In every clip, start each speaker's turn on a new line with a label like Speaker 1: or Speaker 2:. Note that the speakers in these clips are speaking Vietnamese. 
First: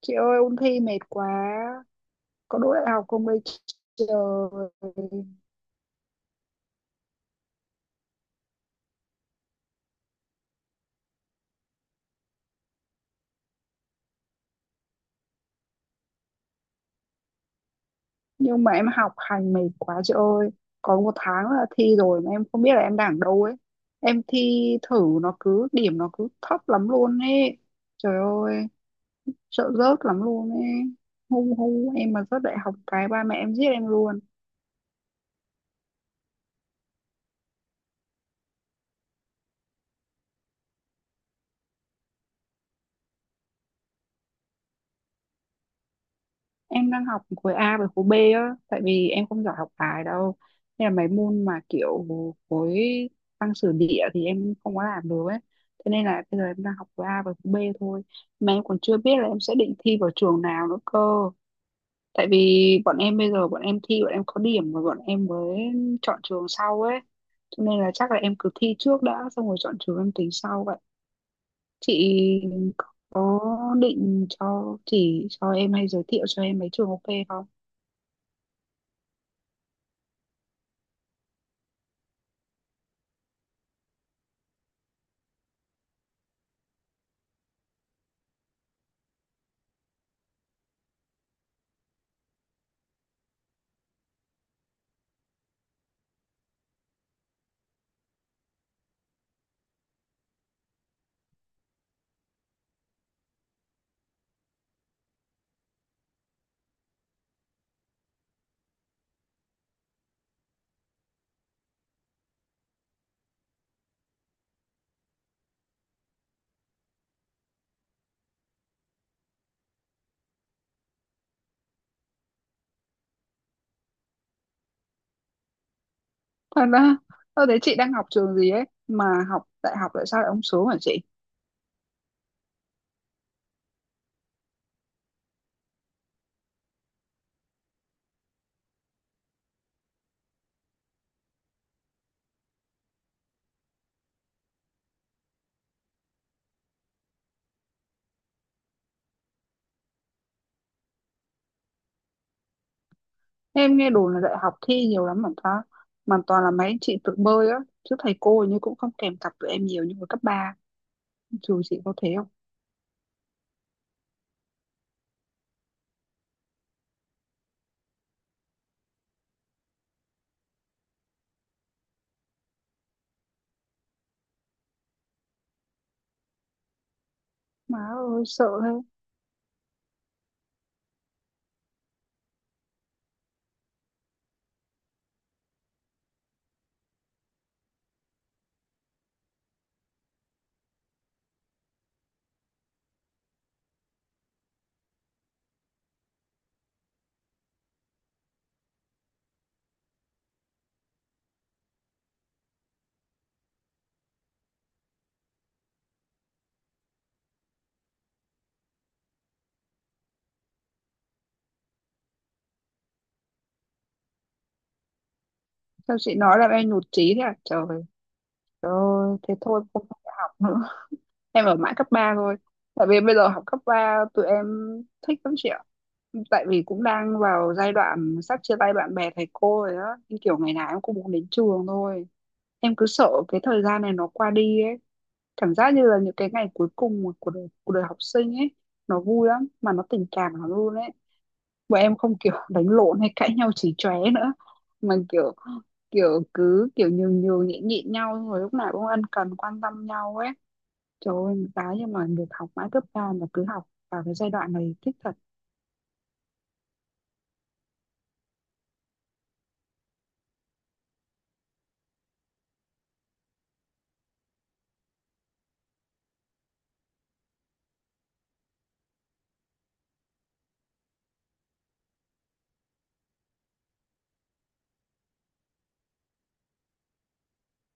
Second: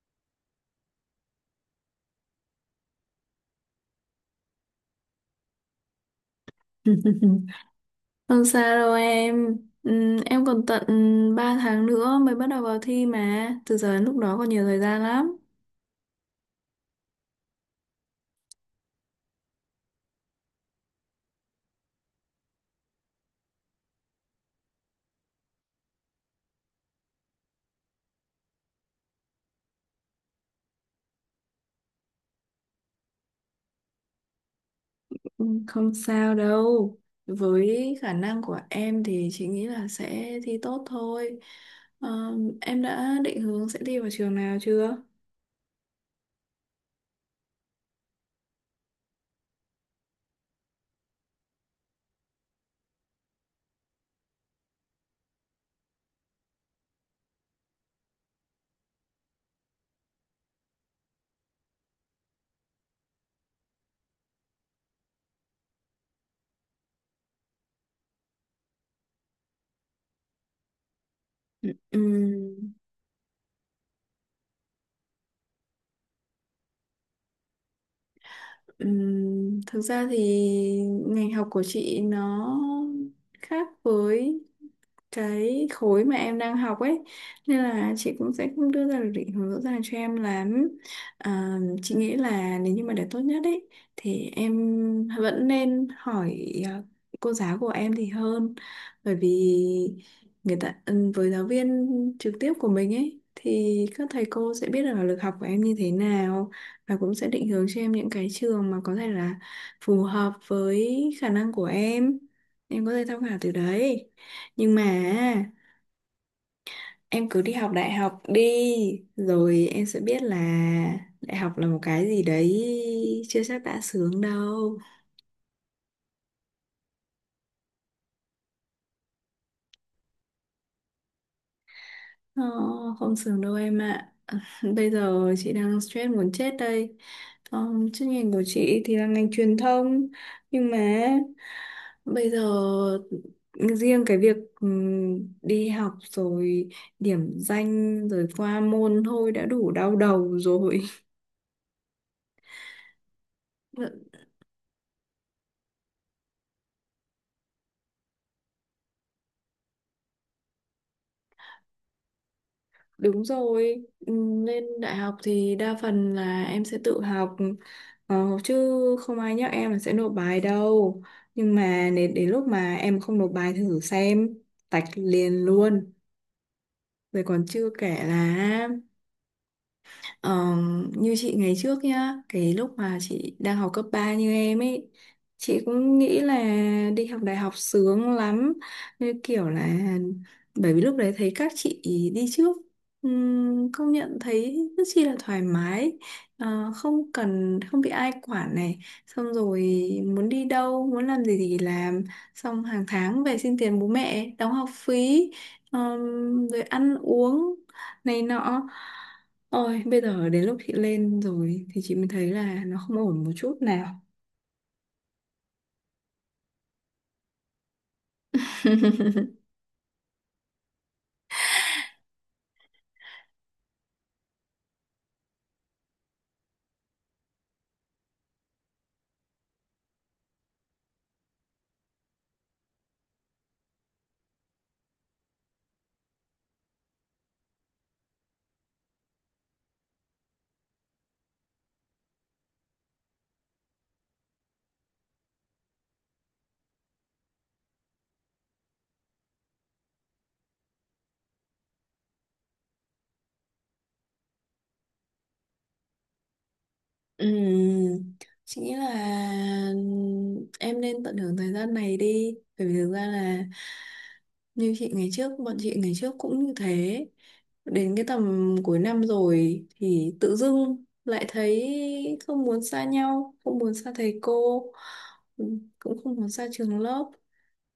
Speaker 1: Chị ơi ôn thi mệt quá. Có đỗ đại học không đây, trời.
Speaker 2: Không sao đâu em. Em còn tận 3 tháng nữa mới bắt đầu vào thi mà. Từ giờ đến lúc đó còn nhiều thời gian lắm.
Speaker 1: Nhưng mà em học hành mệt quá chị ơi. Còn một tháng là thi rồi mà em không biết là em đang ở đâu ấy. Em thi thử nó cứ điểm nó cứ thấp lắm luôn ấy. Trời ơi, sợ rớt lắm luôn ấy. Hung hung Em mà rớt đại học cái ba mẹ em giết em luôn.
Speaker 2: Không sao đâu. Với khả năng của em thì chị nghĩ là sẽ thi tốt thôi. Ờ, em đã định hướng sẽ thi vào trường nào chưa?
Speaker 1: Em đang học khối A với khối B á, tại vì em không giỏi học bài đâu, nên là mấy môn mà kiểu khối văn sử địa thì em không có làm được ấy. Thế nên là bây giờ em đang học khối A với khối B thôi, mà em còn chưa biết là em sẽ định thi vào trường nào nữa cơ. Tại vì bọn em bây giờ bọn em thi, bọn em có điểm rồi bọn em mới chọn trường sau ấy, cho nên là chắc là em cứ thi trước đã, xong rồi chọn trường em tính sau vậy. Chị
Speaker 2: Ừm,
Speaker 1: có định cho chỉ cho em hay giới thiệu cho em mấy trường ok không?
Speaker 2: thực ra thì ngành học của chị nó khác với cái khối mà em đang học ấy, nên là chị cũng sẽ không đưa ra được định hướng rõ ràng cho em lắm. Chị nghĩ là nếu như mà để tốt nhất ấy thì em vẫn nên hỏi cô giáo của em thì hơn, bởi vì người ta với giáo viên trực tiếp của mình ấy thì các thầy cô sẽ biết được là lực học của em như thế nào, và cũng sẽ định hướng cho em những cái trường mà có thể là phù hợp với khả năng của em. Em có thể tham khảo từ đấy. Nhưng mà em cứ đi học đại học đi, rồi em sẽ biết là đại học là một cái gì đấy chưa chắc đã sướng đâu.
Speaker 1: Thật ra, tôi thấy chị đang học trường gì ấy, mà học đại học tại sao lại không sướng hả chị?
Speaker 2: Ờ, Không sướng đâu em ạ. Bây giờ chị đang stress muốn chết đây. Chuyên ngành của chị thì là ngành truyền thông. Nhưng mà bây giờ riêng cái việc đi học rồi điểm danh rồi qua môn thôi đã đủ đau đầu rồi.
Speaker 1: Em nghe đồn là đại học thi nhiều lắm mà ta, mà toàn là mấy anh chị tự bơi á, chứ thầy cô hình như cũng không kèm cặp tụi em nhiều như hồi cấp ba. Trường chị có thế không?
Speaker 2: Đúng rồi, lên đại học thì đa phần là em sẽ tự học, chứ không ai nhắc em là sẽ nộp bài đâu. Nhưng mà đến lúc mà em không nộp bài thử xem, tạch liền luôn. Rồi còn chưa
Speaker 1: Má
Speaker 2: kể
Speaker 1: ơi, sợ
Speaker 2: là
Speaker 1: thế.
Speaker 2: Ờ, như chị ngày trước nhá, cái lúc mà chị đang học cấp 3 như em ấy, chị cũng nghĩ là đi học đại học sướng lắm. Như kiểu là bởi vì lúc đấy thấy các chị đi trước, công nhận thấy rất chi là thoải mái. Không cần, không bị ai quản này, xong rồi muốn đi đâu, muốn làm gì thì làm, xong hàng tháng về xin tiền bố mẹ, đóng học phí, rồi ăn uống này nọ. Ôi bây giờ đến lúc chị lên rồi thì chị mới thấy là nó không ổn một chút nào.
Speaker 1: Sao chị nói là em nhụt chí thế à? Trời, trời ơi, thế thôi không học học nữa, em ở mãi cấp 3 thôi. Tại vì bây giờ học cấp 3 tụi em thích lắm chị ạ. Tại vì cũng đang vào giai đoạn sắp chia tay bạn bè thầy cô rồi á, nhưng kiểu ngày nào em cũng muốn đến trường thôi. Em cứ sợ cái thời gian này nó qua đi ấy, cảm giác như là những cái ngày cuối cùng của đời, của đời học sinh ấy, nó vui lắm mà nó tình cảm lắm luôn ấy. Bọn em không kiểu đánh lộn hay cãi nhau chỉ chóe nữa, mà kiểu kiểu cứ kiểu nhường nhường nhịn nhịn nhau, xong rồi lúc nào cũng ân cần quan tâm nhau ấy. Trời ơi, cái nhưng mà được học mãi cấp ba mà cứ học vào cái giai đoạn này thích thật.
Speaker 2: Ừm, chị nghĩ là em nên tận hưởng thời gian này đi, bởi vì thực ra là như chị ngày trước bọn chị ngày trước cũng như thế. Đến cái tầm cuối năm rồi thì tự dưng lại thấy không muốn xa nhau, không muốn xa thầy cô, cũng không muốn xa trường lớp,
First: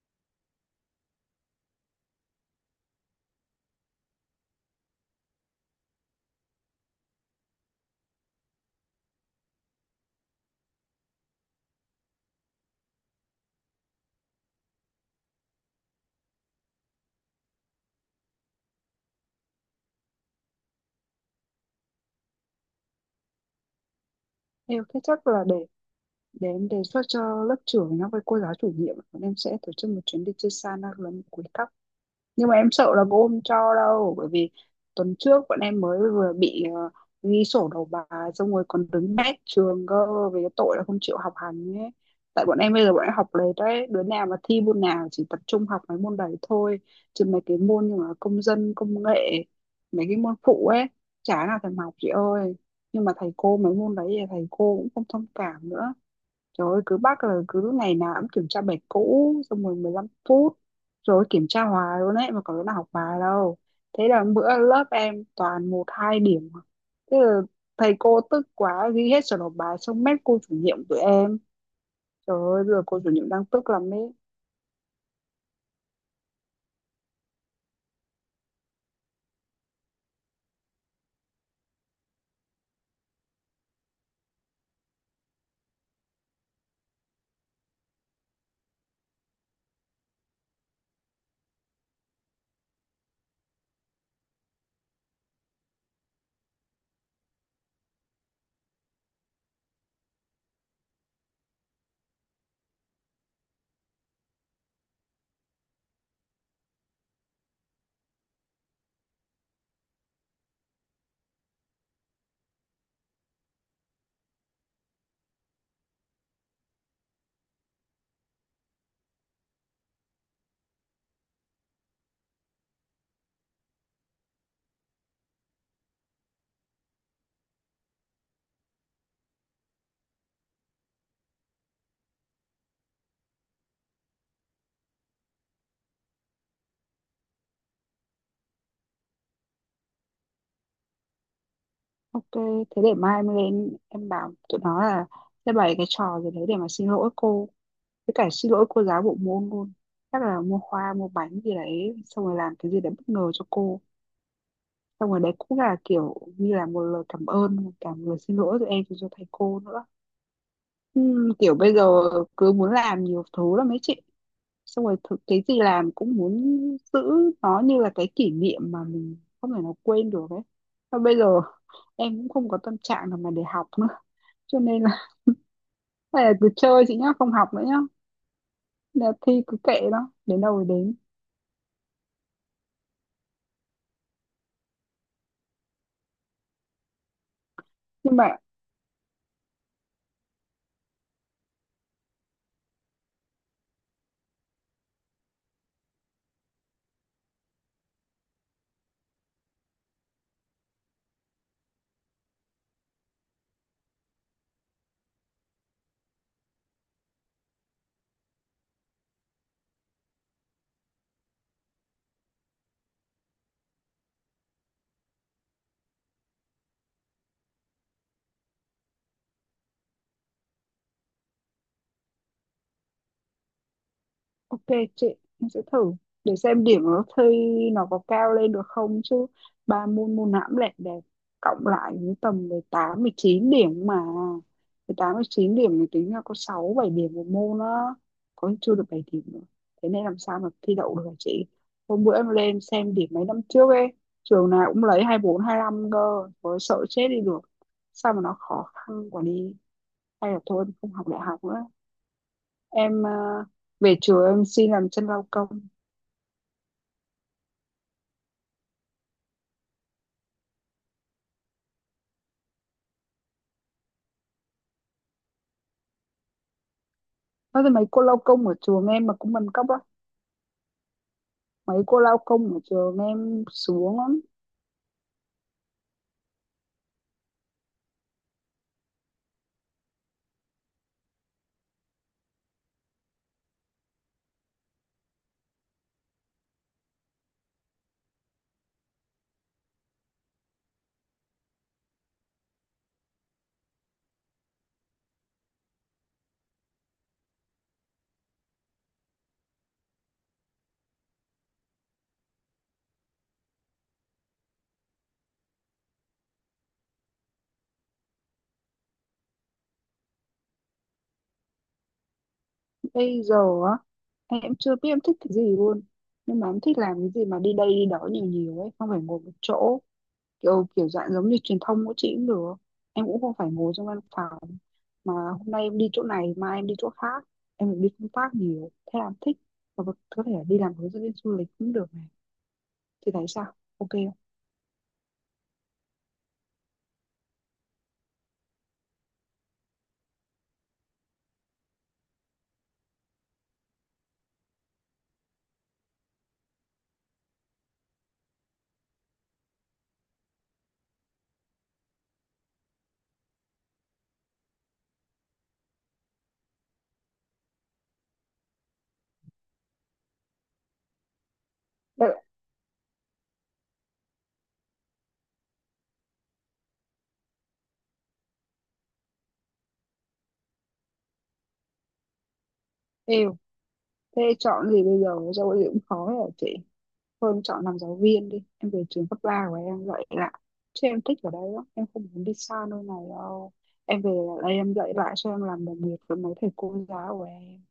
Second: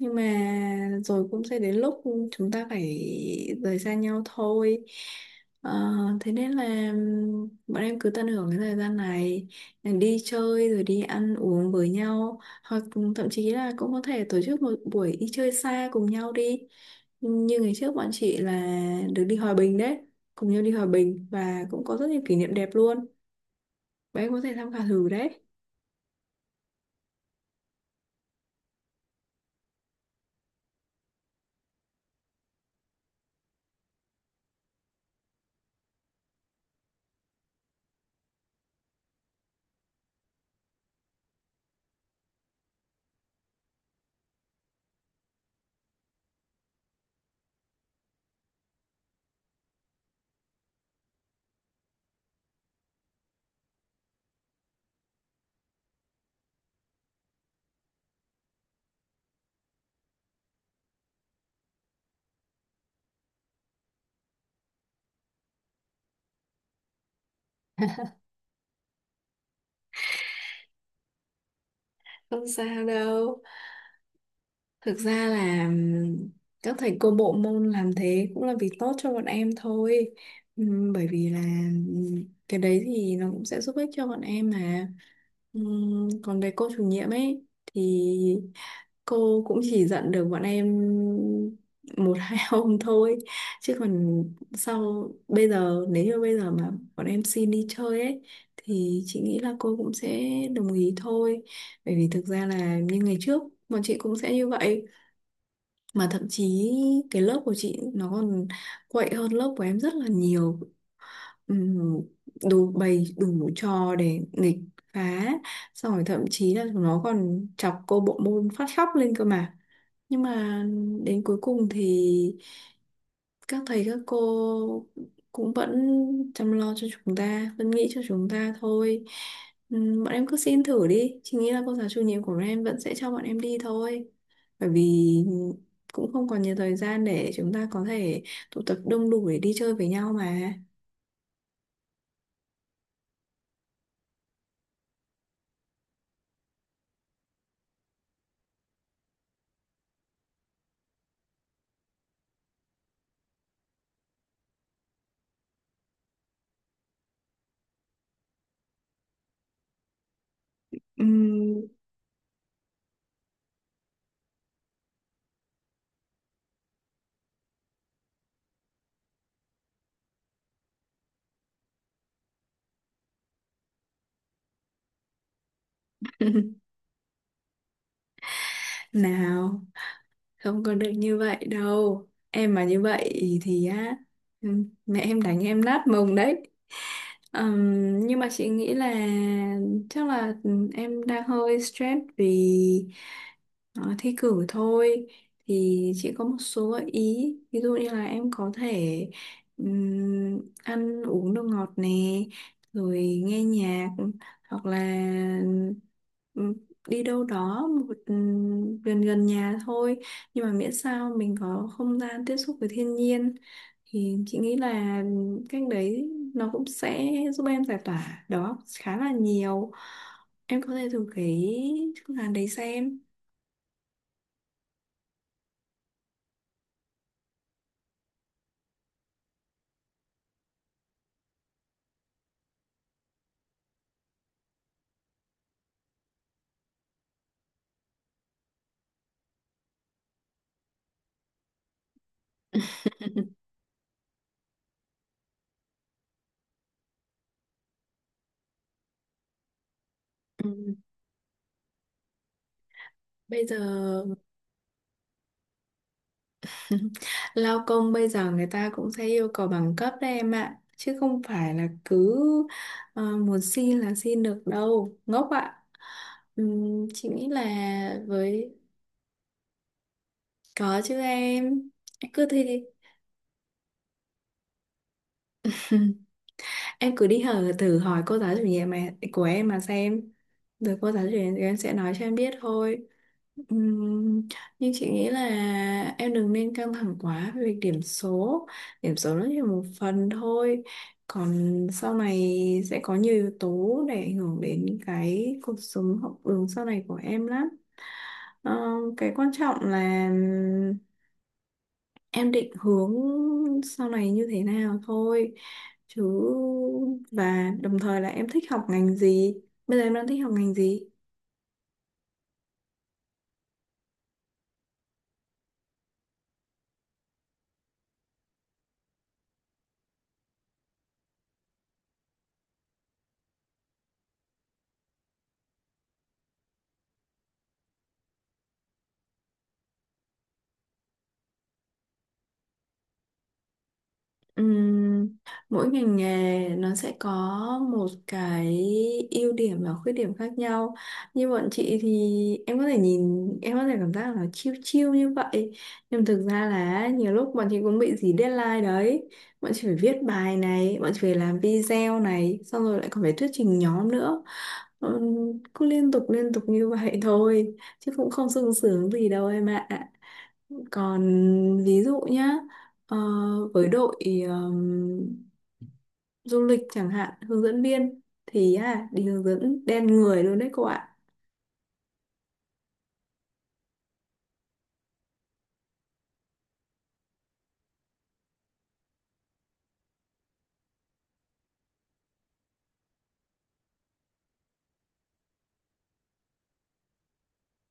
Speaker 2: nhưng mà rồi cũng sẽ đến lúc chúng ta phải rời xa nhau thôi. Ờ, Thế nên là bọn em cứ tận hưởng cái thời gian này, đi chơi rồi đi ăn uống với nhau, hoặc thậm chí là cũng có thể tổ chức một buổi đi chơi xa cùng nhau đi. Như ngày trước bọn chị là được đi Hòa Bình đấy, cùng nhau đi Hòa Bình và cũng có rất nhiều kỷ niệm đẹp luôn. Bọn em có thể tham khảo
Speaker 1: Em thế
Speaker 2: thử
Speaker 1: chắc
Speaker 2: đấy.
Speaker 1: là để em đề xuất cho lớp trưởng nó với cô giáo chủ nhiệm bọn em sẽ tổ chức một chuyến đi chơi xa na lắm cuối cấp. Nhưng mà em sợ là cô không cho đâu, bởi vì tuần trước bọn em mới vừa bị ghi sổ đầu bài, xong rồi còn đứng bét trường cơ, về cái tội là không chịu học hành ấy. Tại bọn em bây giờ bọn em học lệch đấy, đứa nào mà thi môn nào chỉ tập trung học mấy môn đấy thôi, chứ mấy cái môn như là công dân công nghệ, mấy cái môn phụ ấy, chả nào thèm học chị ơi. Nhưng mà thầy cô mấy môn đấy thì thầy cô cũng không thông cảm nữa. Trời ơi, cứ bắt là cứ lúc ngày nào cũng kiểm tra bài cũ, xong rồi 15 phút, rồi kiểm tra hoài luôn ấy, mà có đứa nào học bài đâu. Thế là bữa lớp em toàn một hai điểm. Thế là thầy cô tức quá ghi hết sổ nộp bài xong mét cô chủ nhiệm tụi em. Trời
Speaker 2: Không
Speaker 1: ơi, giờ
Speaker 2: sao
Speaker 1: cô chủ nhiệm
Speaker 2: đâu.
Speaker 1: đang tức lắm đấy.
Speaker 2: Thực ra là các thầy cô bộ môn làm thế cũng là vì tốt cho bọn em thôi. Bởi vì là cái đấy thì nó cũng sẽ giúp ích cho bọn em mà. Còn về cô chủ nhiệm ấy thì cô cũng chỉ dặn được bọn em một hai hôm thôi. Chứ còn sau bây giờ, nếu như bây giờ mà bọn em xin đi chơi ấy thì chị nghĩ là cô cũng sẽ đồng ý thôi. Bởi vì thực ra là như ngày trước bọn chị cũng sẽ như vậy, mà thậm chí cái lớp của chị nó còn quậy hơn lớp của em rất là nhiều. Ừm, Đủ bày đủ trò để nghịch phá, xong rồi thậm chí là nó còn chọc cô bộ môn phát khóc lên cơ mà. Nhưng mà đến cuối cùng thì các thầy các cô cũng vẫn chăm lo cho chúng ta, vẫn nghĩ cho chúng ta thôi. Bọn em cứ xin thử đi, chị nghĩ là cô giáo chủ nhiệm của bọn em vẫn sẽ cho bọn em đi thôi, bởi vì cũng không còn nhiều thời gian để chúng ta có thể tụ tập đông đủ để đi chơi với nhau mà.
Speaker 1: Ok, thế để mai em lên em bảo tụi nó là sẽ bày cái trò gì đấy để mà xin lỗi cô, với cả xin lỗi cô giáo bộ môn luôn. Chắc là mua hoa mua bánh gì đấy, xong rồi làm cái gì đấy bất ngờ cho cô, xong rồi đấy cũng là kiểu như là một lời cảm ơn và cả một lời xin lỗi từ em cho thầy cô nữa. Kiểu
Speaker 2: Ừm,
Speaker 1: bây giờ cứ muốn làm nhiều thứ lắm mấy chị, xong rồi thực cái gì làm cũng muốn giữ nó như là cái kỷ niệm mà mình không thể nào quên được ấy. Và bây giờ em cũng không có tâm trạng nào mà để học nữa, cho nên là hay là cứ chơi chị nhá, không học nữa nhá, là thi cứ
Speaker 2: Nào,
Speaker 1: kệ nó đến đâu
Speaker 2: không
Speaker 1: rồi
Speaker 2: có được
Speaker 1: đến.
Speaker 2: như vậy đâu em, mà như vậy thì á, ừ, mẹ em đánh em nát mông đấy.
Speaker 1: Nhưng
Speaker 2: Nhưng mà
Speaker 1: mà
Speaker 2: chị nghĩ là chắc là em đang hơi stress vì thi cử thôi, thì chị có một số gợi ý, ví dụ như là em có thể ăn uống đồ ngọt nè, rồi nghe nhạc, hoặc là ừ, đi đâu đó một gần gần nhà thôi, nhưng mà miễn sao mình có không gian tiếp xúc với thiên nhiên, thì chị nghĩ là cách đấy nó cũng sẽ giúp em giải tỏa đó khá là nhiều. Em có thể thử cái phương án đấy xem.
Speaker 1: ok chị, em sẽ thử, để xem điểm nó thi nó có cao lên được không chứ. Ba môn môn nào cũng đẹp đẹp, cộng lại cũng tầm 18 chín điểm mà. 18 chín điểm thì tính là có 6 7 điểm một môn đó, có khi chưa được 7 điểm nữa. Thế nên làm sao mà thi đậu được hả chị? Hôm bữa em lên xem điểm mấy năm trước ấy, trường nào cũng lấy hai bốn hai 25 cơ, có sợ chết đi được. Sao mà nó khó khăn quá đi. Hay là thôi em
Speaker 2: Ừ.
Speaker 1: không học đại học nữa, em à,
Speaker 2: Bây giờ
Speaker 1: về chùa em xin làm chân lao công.
Speaker 2: lao công bây giờ người ta cũng sẽ yêu cầu bằng cấp đấy em ạ. Chứ không phải là cứ muốn xin là xin được đâu. Ngốc ạ. Chị nghĩ là
Speaker 1: Nói thì mấy cô lao công
Speaker 2: với...
Speaker 1: ở chùa em mà cũng bằng cấp á?
Speaker 2: Có chứ em.
Speaker 1: Mấy cô
Speaker 2: Em
Speaker 1: lao
Speaker 2: cứ thi
Speaker 1: công ở
Speaker 2: đi.
Speaker 1: chùa em xuống lắm.
Speaker 2: Em cứ đi hở thử hỏi cô giáo chủ nhiệm mà, của em mà xem. Rồi cô giáo chủ nhiệm em sẽ nói cho em biết thôi. Ừm, nhưng chị nghĩ là em đừng nên căng thẳng quá về việc điểm số. Điểm số nó chỉ là một phần thôi, còn sau này sẽ có nhiều yếu tố để ảnh hưởng đến cái cuộc sống học đường sau này của em lắm. Ờ, cái quan trọng là em định hướng sau này như thế nào thôi chứ, và đồng thời là em thích học ngành gì, bây giờ em đang thích học ngành gì.
Speaker 1: Bây giờ á, em chưa biết em thích cái gì luôn, nhưng mà em thích làm cái gì mà đi đây đi đó nhiều nhiều ấy, không phải ngồi một chỗ. Kiểu kiểu dạng giống như truyền thông của chị cũng được, em cũng không phải ngồi trong văn phòng, mà hôm nay em đi chỗ này mai em đi chỗ khác, em được đi công tác nhiều thế là em thích. Và có thể là đi làm hướng dẫn viên du lịch cũng được này, thì thấy sao, ok không?
Speaker 2: Ừm, Mỗi ngành nghề nó sẽ có một cái ưu điểm và khuyết điểm khác nhau. Như bọn chị thì em có thể nhìn, em có thể cảm giác là nó chill chill như vậy. Nhưng thực ra là nhiều lúc bọn chị cũng bị dí deadline đấy. Bọn chị phải viết bài này, bọn chị phải làm video này, xong rồi lại còn phải thuyết trình nhóm nữa. Ừm, Cứ liên tục như vậy thôi, chứ cũng không sung sướng gì đâu em ạ. Còn ví dụ nhá, ờ, với đội ờm, du lịch chẳng hạn, hướng dẫn viên, thì đi hướng dẫn đen người luôn đấy cô ạ.
Speaker 1: Đợi- thế chọn gì bây giờ giáo gì cũng khó rồi chị. Hơn chọn làm giáo viên đi, em về trường cấp 3 của em dạy lại. Chứ em thích ở đây lắm, em không muốn đi xa nơi này đâu. Em về lại đây em dạy lại, cho em làm đồng nghiệp với mấy thầy cô giáo của em.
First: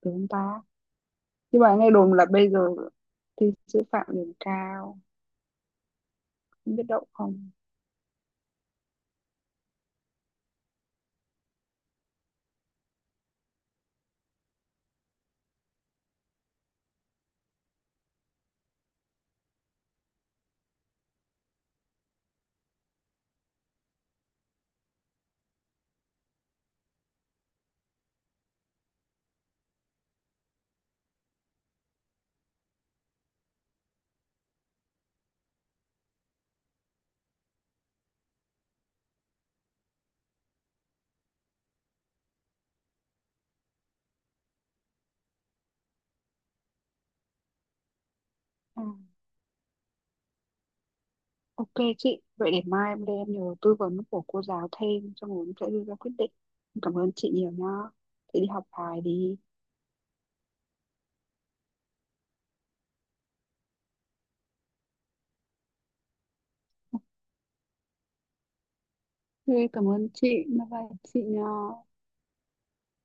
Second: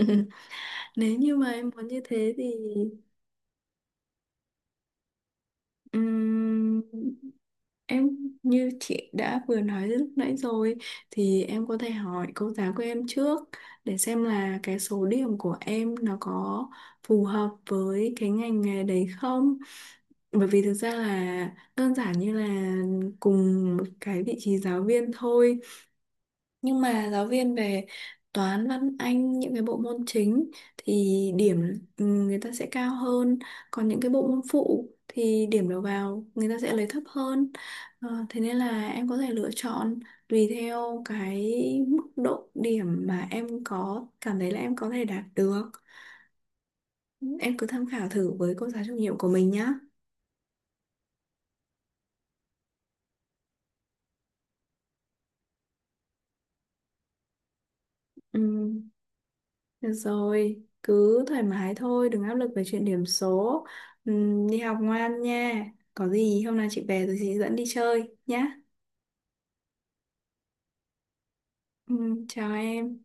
Speaker 1: Tướng ta.
Speaker 2: Nếu như mà
Speaker 1: Nhưng
Speaker 2: em
Speaker 1: mà
Speaker 2: muốn
Speaker 1: nghe
Speaker 2: như
Speaker 1: đồn là
Speaker 2: thế
Speaker 1: bây
Speaker 2: thì
Speaker 1: giờ thi sư phạm điểm cao, không
Speaker 2: ừm,
Speaker 1: biết đậu không.
Speaker 2: em như chị đã vừa nói lúc nãy rồi, thì em có thể hỏi cô giáo của em trước để xem là cái số điểm của em nó có phù hợp với cái ngành nghề đấy không, bởi vì thực ra là đơn giản như là cùng một cái vị trí giáo viên thôi, nhưng mà giáo viên về toán văn anh những cái bộ môn chính thì điểm người ta sẽ cao hơn, còn những cái bộ môn phụ thì điểm đầu vào người ta sẽ lấy thấp hơn. Thế nên là em có thể lựa chọn tùy theo cái mức độ điểm mà em có cảm thấy là em có thể đạt được. Em cứ tham khảo thử với cô giáo
Speaker 1: à,
Speaker 2: chủ nhiệm của mình nhá.
Speaker 1: Ok chị, vậy để mai em lên em nhờ tư vấn của cô giáo thêm, xong rồi em sẽ đưa ra quyết định. Em cảm ơn chị nhiều nhá.
Speaker 2: Ừ.
Speaker 1: Chị đi học bài đi.
Speaker 2: Được rồi, cứ thoải mái thôi, đừng áp lực về chuyện điểm số. Đi học ngoan nha. Có gì hôm nào chị về rồi chị dẫn đi chơi nhá.
Speaker 1: Thế cảm ơn chị, bye bye chị nha.
Speaker 2: Chào em.